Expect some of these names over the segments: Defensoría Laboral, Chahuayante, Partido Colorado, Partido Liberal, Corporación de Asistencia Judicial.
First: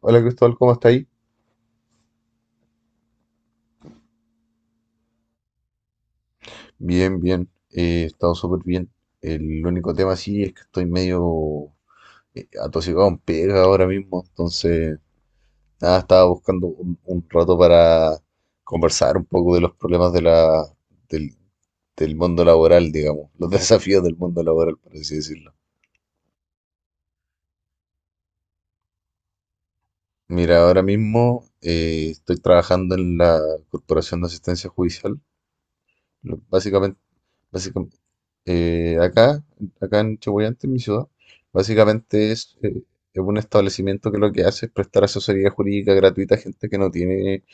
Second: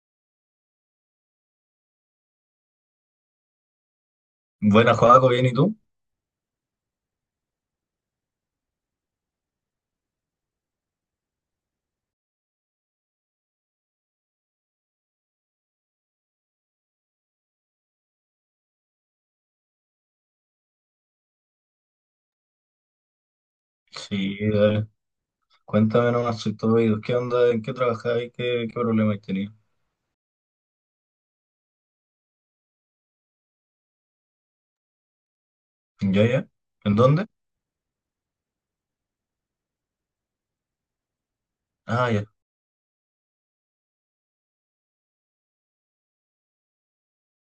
Hola Cristóbal, ¿cómo está ahí? Buenas, Joaco, bien, ¿y tú? Bien, bien, he estado súper bien. El único tema sí es que estoy medio atosigado en pega ahora mismo, entonces nada, estaba buscando un rato para conversar un poco de los problemas de del, del mundo laboral, digamos, los desafíos del Sí, mundo laboral, dale. por así decirlo. Cuéntame nomás, soy todo oídos. ¿Qué onda? ¿En qué trabajabas? ¿Qué problema has tenido? Mira, ahora mismo estoy trabajando en la Corporación de Asistencia Judicial. ¿Ya, Lo- ya? ¿En Básicamente dónde? Básicamente, eh, acá, acá en Chahuayante, en mi ciudad, Ah, ya. básicamente es, eh, es un establecimiento que lo que hace es prestar asesoría jurídica gratuita a gente que no tiene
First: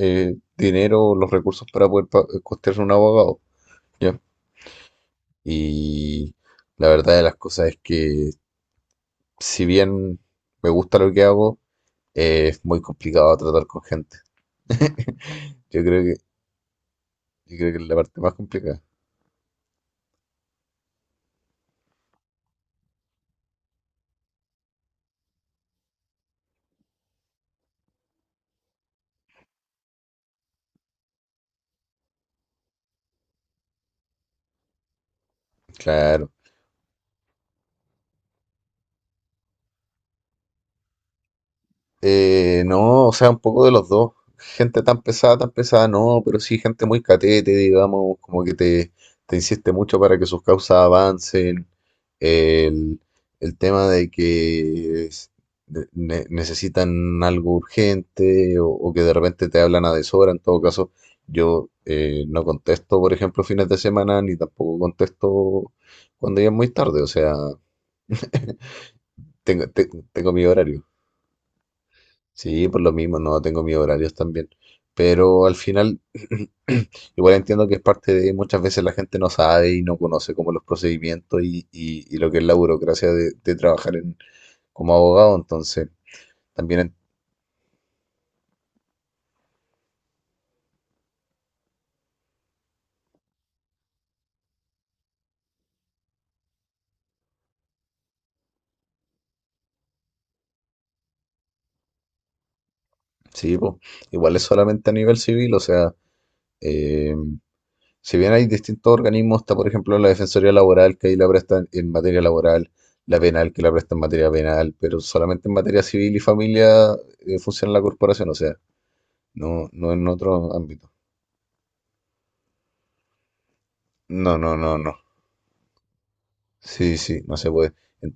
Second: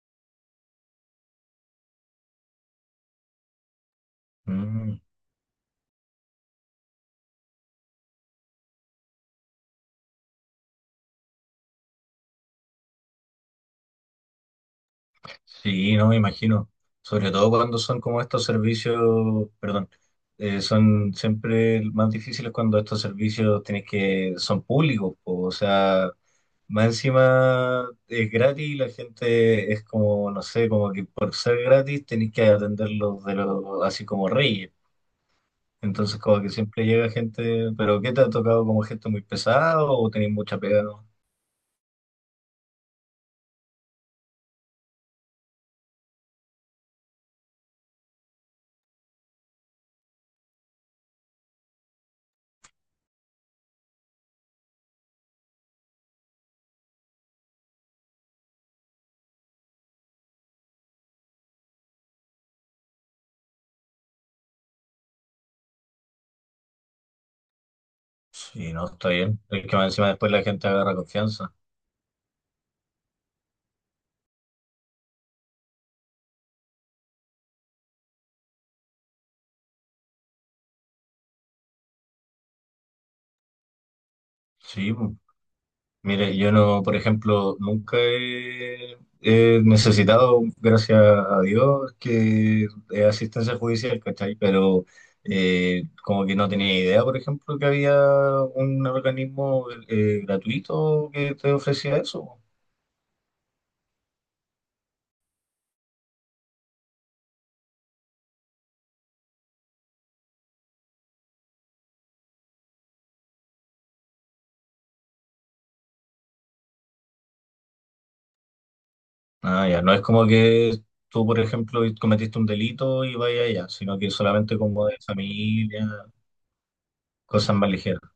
dinero o los recursos para poder costearse un abogado. ¿Ya? Mm, Y la verdad de las cosas es que, si bien me gusta lo que hago, es muy complicado tratar con gente. Yo sí, creo no que, me imagino. Sobre todo yo creo cuando que es la son como parte más estos complicada. servicios, perdón, son siempre más difíciles cuando estos servicios tienes que, son públicos, po. O sea, más encima es gratis y la gente es como, no sé, como que por ser gratis tenéis que atenderlos de lo así como reyes. Entonces, Claro. como que siempre llega gente, pero ¿qué te ha tocado? ¿Como gente muy pesado o tenés mucha pega, no? No, o sea, un poco de los dos. Gente tan pesada, no, pero sí gente muy catete, digamos, como que te insiste mucho para que sus causas avancen. El, el tema de que necesitan algo urgente o que de repente te hablan a deshora. En todo caso, yo no contesto, por ejemplo, fines de semana, ni tampoco contesto cuando ya es muy tarde. O sea, Sí, no, está bien. Es que más encima tengo después la mi gente horario. agarra confianza. Sí, por lo mismo, no tengo mis horarios también. Pero al final, igual entiendo que es parte de muchas veces la gente no sabe y no conoce como los procedimientos y lo que es la burocracia de trabajar en, Sí, como pu. abogado. Entonces, Mire, yo también, no, en- por ejemplo, nunca he, he necesitado, gracias a Dios, que asistencia judicial, ¿cachai? Pero como que no tenía idea, por ejemplo, que había un organismo gratuito que te ofrecía eso. sí, po, igual es solamente a nivel civil. O sea, eh, si bien hay distintos organismos, está por ejemplo la Defensoría Laboral que ahí la presta en materia laboral, la penal que la presta en materia penal, pero solamente en materia civil y familia funciona la corporación. O sea, no, Ah, ya, no no es en como otro que ámbito. tú, por ejemplo, cometiste un delito y vaya allá, sino que No, no, solamente no, como de no. familia, Sí, sí, no se cosas más puede. ligeras. En,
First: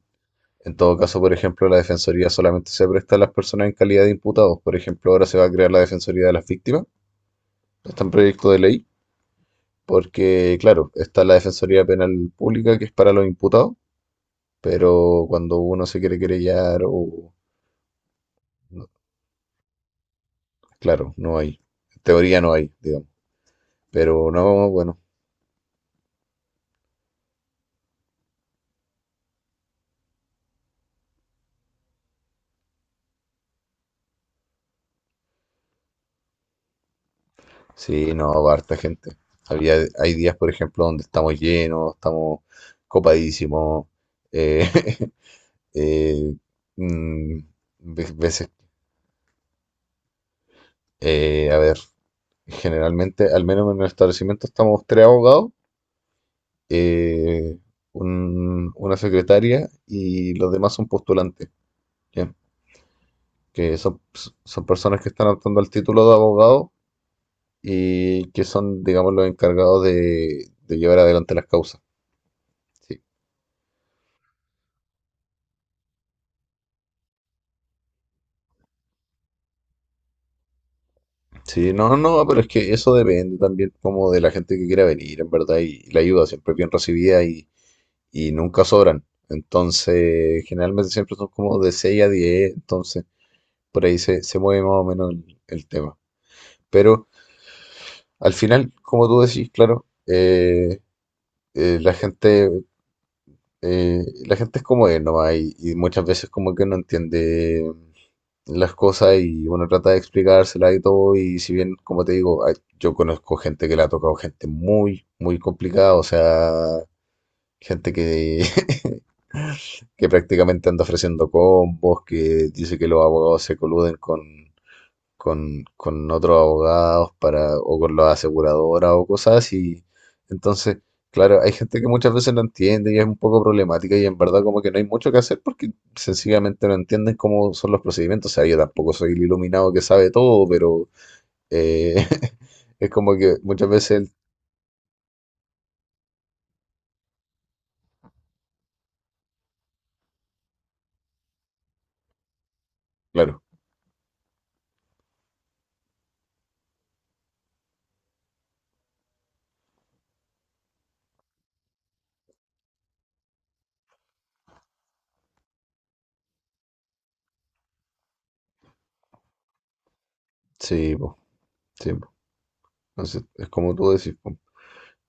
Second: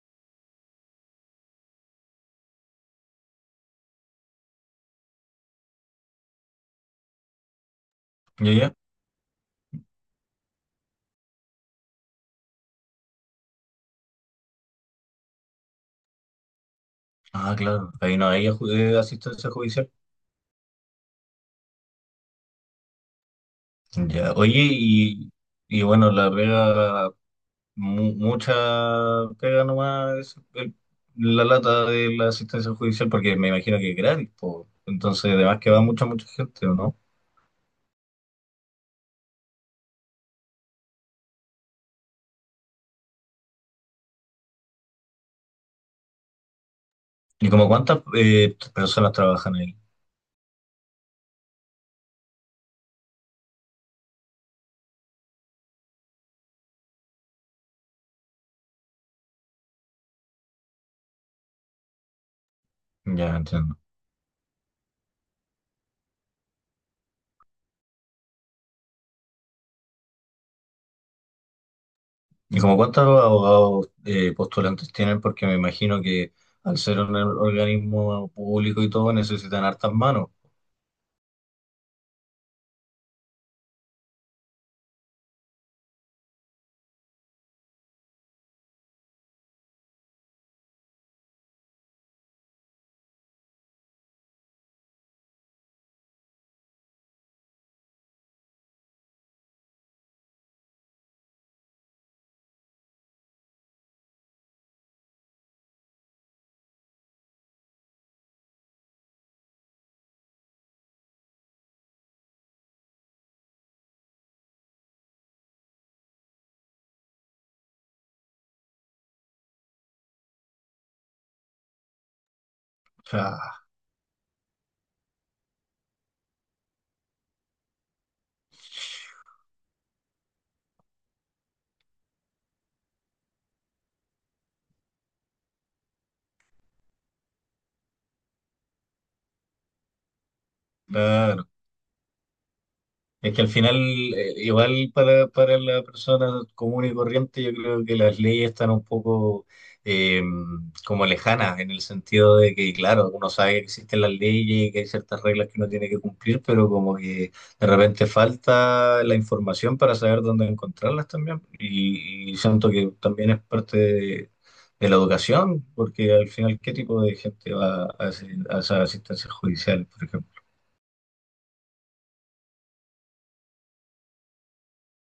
en todo caso, por ejemplo, la defensoría solamente se presta a las personas en calidad de imputados. Por ejemplo, ahora se va a crear la defensoría de las víctimas. Está en proyecto ¿Ya, de ya? ley, porque, claro, está la defensoría penal pública que es para los imputados, pero cuando uno se quiere querellar o... Ah, claro, ahí no hay no, asistencia judicial. claro, no hay. En teoría no hay, digamos. Pero Ya, oye, no, bueno. Y bueno, la pega, mucha pega nomás es la lata de la asistencia judicial, porque me imagino que es gratis, po. Entonces, además que va mucha, mucha gente, ¿o no? Sí, no, va harta gente. Hay días, por ejemplo, donde estamos llenos, estamos copadísimos. Eh, eh, mm, ¿Y como cuántas ve- veces, personas trabajan ahí? A ver, generalmente, al menos en el establecimiento, estamos tres abogados, eh, una secretaria y los demás son postulantes, ¿ya? Ya, entiendo. Que son, son personas que están optando al título de abogado y que son, digamos, los encargados de llevar adelante las causas. ¿Y como ¿Sí? cuántos abogados postulantes tienen? Porque me imagino que al ser un organismo público y todo necesitan hartas manos. Sí, no, no, no, pero es que eso depende también como de la gente que quiera venir, en verdad, y, la ayuda siempre es bien recibida y nunca sobran. Entonces, generalmente siempre son como de 6 a 10. Entonces por ahí se mueve más o menos el tema. Pero al final, como tú decís, claro, eh, la gente, la gente es como es nomás y muchas veces como que no entiende las cosas y uno trata de explicársela y todo. Y si bien, como te digo, hay- yo conozco gente que la ha tocado, gente muy, muy complicada, o sea, gente que, que prácticamente anda ofreciendo combos, que dice que O los sea, abogados se coluden con otros abogados para, o con las aseguradoras o cosas así. Entonces, claro, hay gente que muchas veces no entiende y es un poco problemática y en verdad como que no hay mucho que hacer porque sencillamente no entienden cómo son los procedimientos. O sea, yo tampoco soy el iluminado que sabe todo, pero claro. eh, es como Es que que al muchas final, veces, el- igual para la persona común y corriente, yo creo que las leyes están un poco eh, como lejanas, en el sentido de que, claro, uno claro, sabe que existen las leyes y que hay ciertas reglas que uno tiene que cumplir, pero como que de repente falta la información para saber dónde encontrarlas también. Y siento que también es parte de la educación, porque al final, ¿qué tipo de gente va a, a esa asistencia judicial, por ejemplo? sí, po, sí, po. Entonces, es como tú decís, po.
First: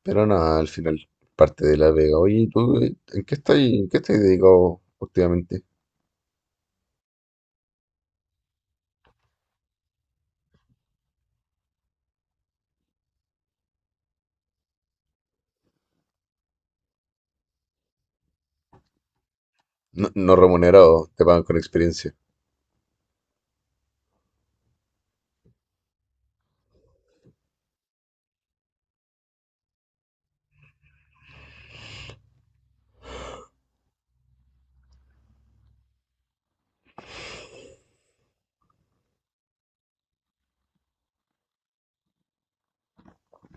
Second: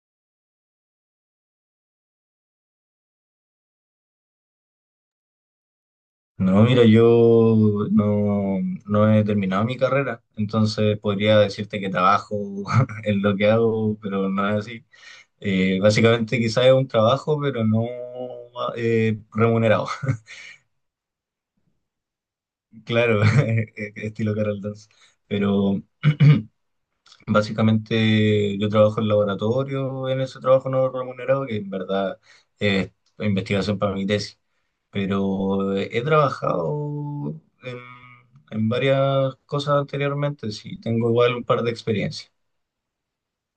Pero nada, al final, parte de la vega. Oye, ¿y ¿tú en qué estás dedicado últimamente? No, mira, yo no, no he terminado mi carrera, entonces podría decirte que trabajo en lo que hago, pero no es así. Básicamente quizás es un trabajo, pero no remunerado, No, no remunerado, te pagan con experiencia. claro, estilo Carol Dance. Pero básicamente yo trabajo en laboratorio, en ese trabajo no remunerado, que en verdad es investigación para mi tesis, pero he trabajado en varias cosas anteriormente, sí, tengo igual un par de experiencias.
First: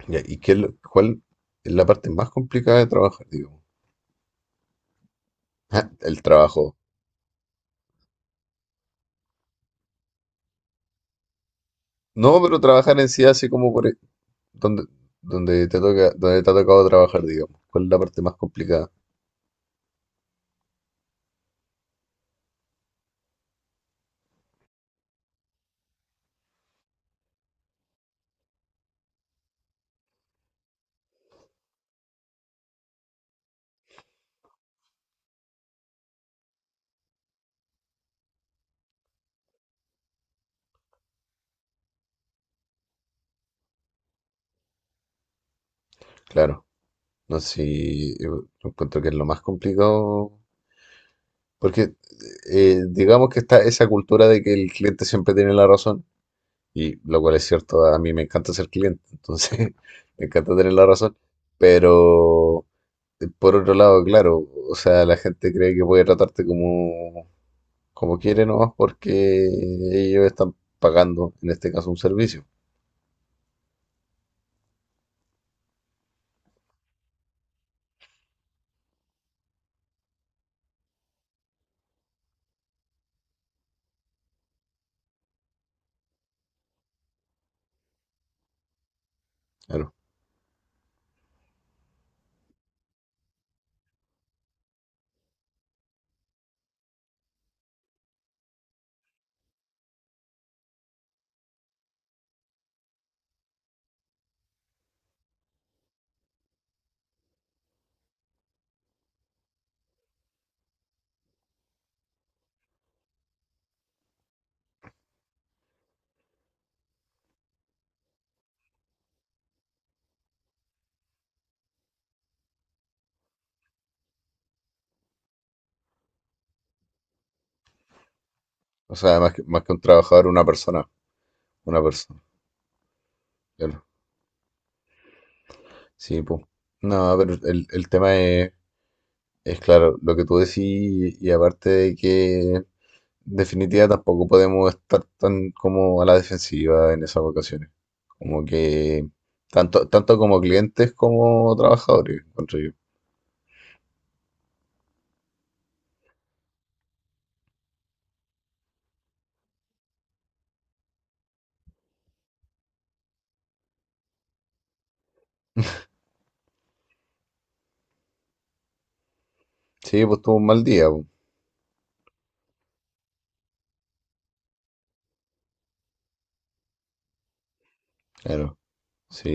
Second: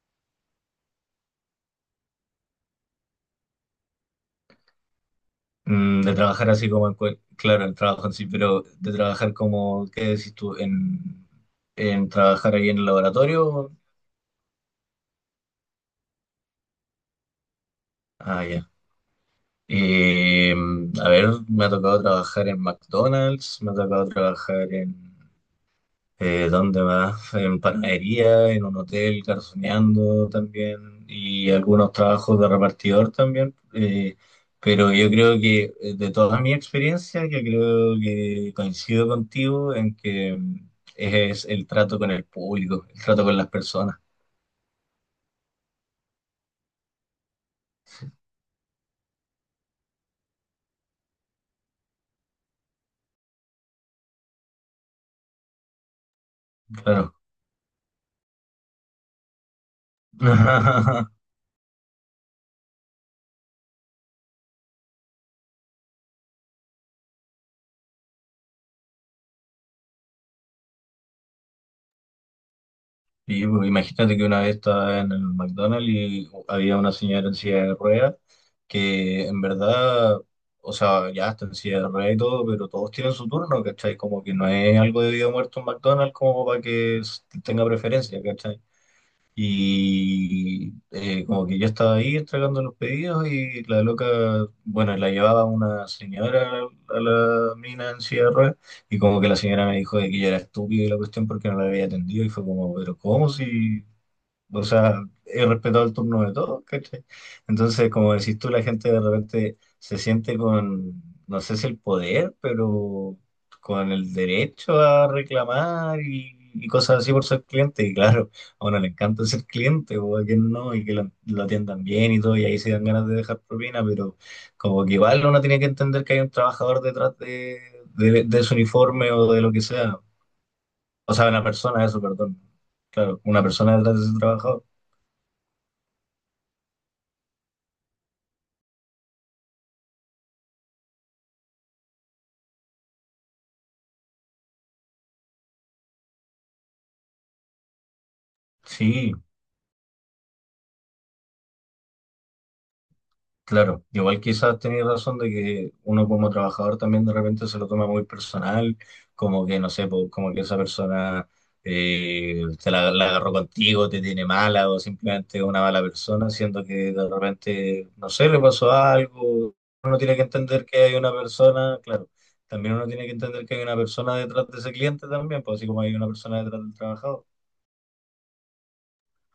Ya, ¿y qué es lo- cuál es la parte más complicada de trabajar, digo Ah, Mm, de el trabajar así trabajo. como, en claro, el trabajo en sí, pero de trabajar como, ¿qué decís tú? En No, trabajar pero ahí en el trabajar en sí así como laboratorio. por e- donde, donde te toca, donde te ha tocado trabajar, digamos. ¿Cuál es la parte más Ah, ya. complicada? Eh, a ver, me ha tocado trabajar en McDonald's, me ha tocado trabajar en... ¿dónde más? En panadería, en un hotel, garzoneando también, y algunos trabajos de repartidor también. Pero yo creo que de toda mi experiencia, yo creo que coincido contigo en que mm, es el trato con el público, el trato con las personas, Claro, no sé, si yo encuentro que es lo más complicado, porque digamos que está esa cultura de que el cliente siempre tiene la razón, y claro. lo cual es cierto, a mí me encanta ser cliente, entonces me encanta tener la razón, pero por otro lado, claro, o sea, la gente cree que puede tratarte como, como quiere nomás porque ellos están pagando, en este caso, un servicio, Y pues, imagínate que una vez estaba en el McDonald's y había una señora en silla de ruedas que en verdad, o sea, ya está en silla de ruedas y todo, pero todos tienen su turno, ¿cachai? Como que no es algo de vida o muerto en McDonald's como para que tenga preferencia, ¿cachai? claro. Y como que yo estaba ahí entregando los pedidos y la loca, bueno, la llevaba una señora a la mina en silla de ruedas y como que la señora me dijo de que yo era estúpido y la cuestión porque no la había atendido y fue como, pero ¿cómo si...? O sea, he respetado el turno de todos, ¿cachai? Entonces, como decís tú, la gente de repente se siente con, no sé si el poder, pero con el derecho a reclamar y cosas así por ser cliente. Y claro, a uno le encanta ser cliente, o a quien no, y que lo atiendan bien y todo, y ahí se dan ganas de dejar propina, pero como que igual uno tiene que entender que hay un trabajador detrás de su O uniforme sea, o de lo que más que un sea. trabajador, O sea, una una persona, eso, persona, perdón. Claro, una persona claro. detrás de ese trabajador. Sí, pues. No, pero el tema es claro, lo que tú decís y aparte de que, en definitiva, tampoco podemos estar tan como a la defensiva en esas ocasiones. Como que, Sí, tanto como clientes como trabajadores, encuentro yo. claro. Igual quizás tenía razón de que uno como trabajador también de repente se lo toma muy personal, como que, no sé, po, como que esa persona te la, la agarró contigo, te tiene mala o simplemente es una mala persona, siendo que de repente, no sé, le pasó algo. Uno Sí, tiene pues que tuvo un entender mal que día, hay pues. una persona, claro, también uno tiene que entender que hay una persona detrás de ese cliente también, pues así como hay una persona detrás del trabajador. Claro,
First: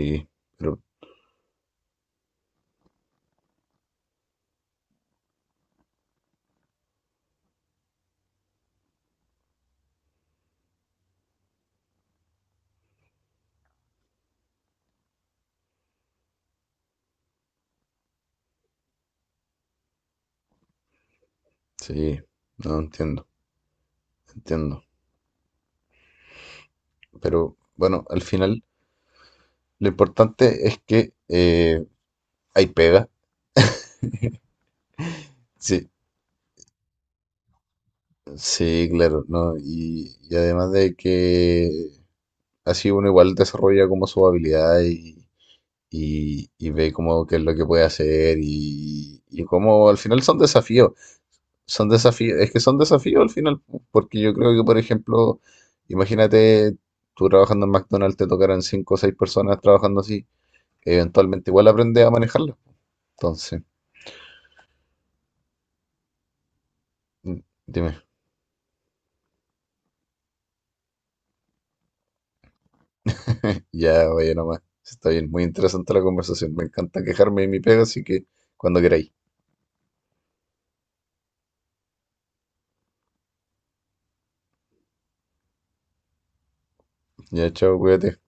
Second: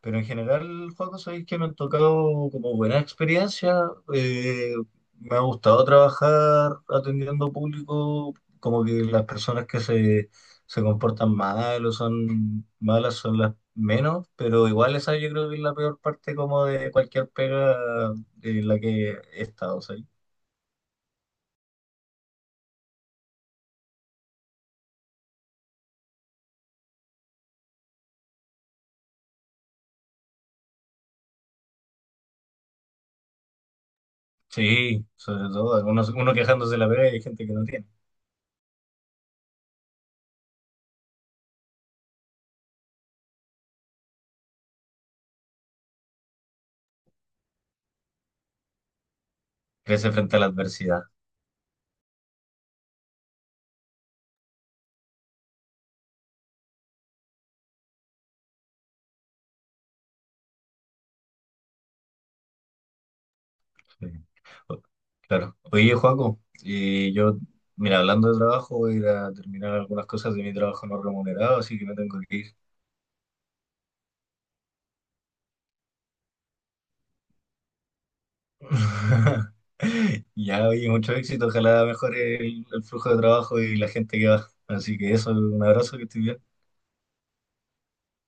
Pero en pero general, Juan, sabéis que me han tocado como buena experiencia. eh, Me ha gustado trabajar atendiendo público, como que las personas que se comportan mal o son malas son las menos, pero igual esa yo creo que es la peor parte como de cualquier pega en la que he estado, ¿sabí? sí, no entiendo, entiendo. Pero bueno, al final lo importante es que hay pega. Sí, sobre todo, Sí, algunos, uno quejándose de la pega y hay gente que no tiene. sí, claro, ¿no? Y además de que así uno igual desarrolla como su habilidad y ve como qué es lo que puede hacer y como al Crece final frente son a la desafíos. adversidad. Son desafíos, es que son desafíos al final, pu, porque yo creo que, por ejemplo, imagínate tú trabajando en McDonald's, te tocaran cinco o seis personas trabajando así, eventualmente igual aprendes a manejarlo. Entonces, Sí. O... claro. Oye, Joaco, y yo, mm, mira, dime, hablando de trabajo, voy a ir a terminar algunas cosas de mi trabajo no remunerado, así que me tengo que ir. ya vaya nomás. Está bien, muy interesante la conversación. Me encanta quejarme de mi pega, así que cuando queráis. Ya, oye, mucho éxito. Ojalá mejore el flujo de trabajo y la gente que va. Así que eso, un abrazo, que estés bien. Ya, chao, cuídate.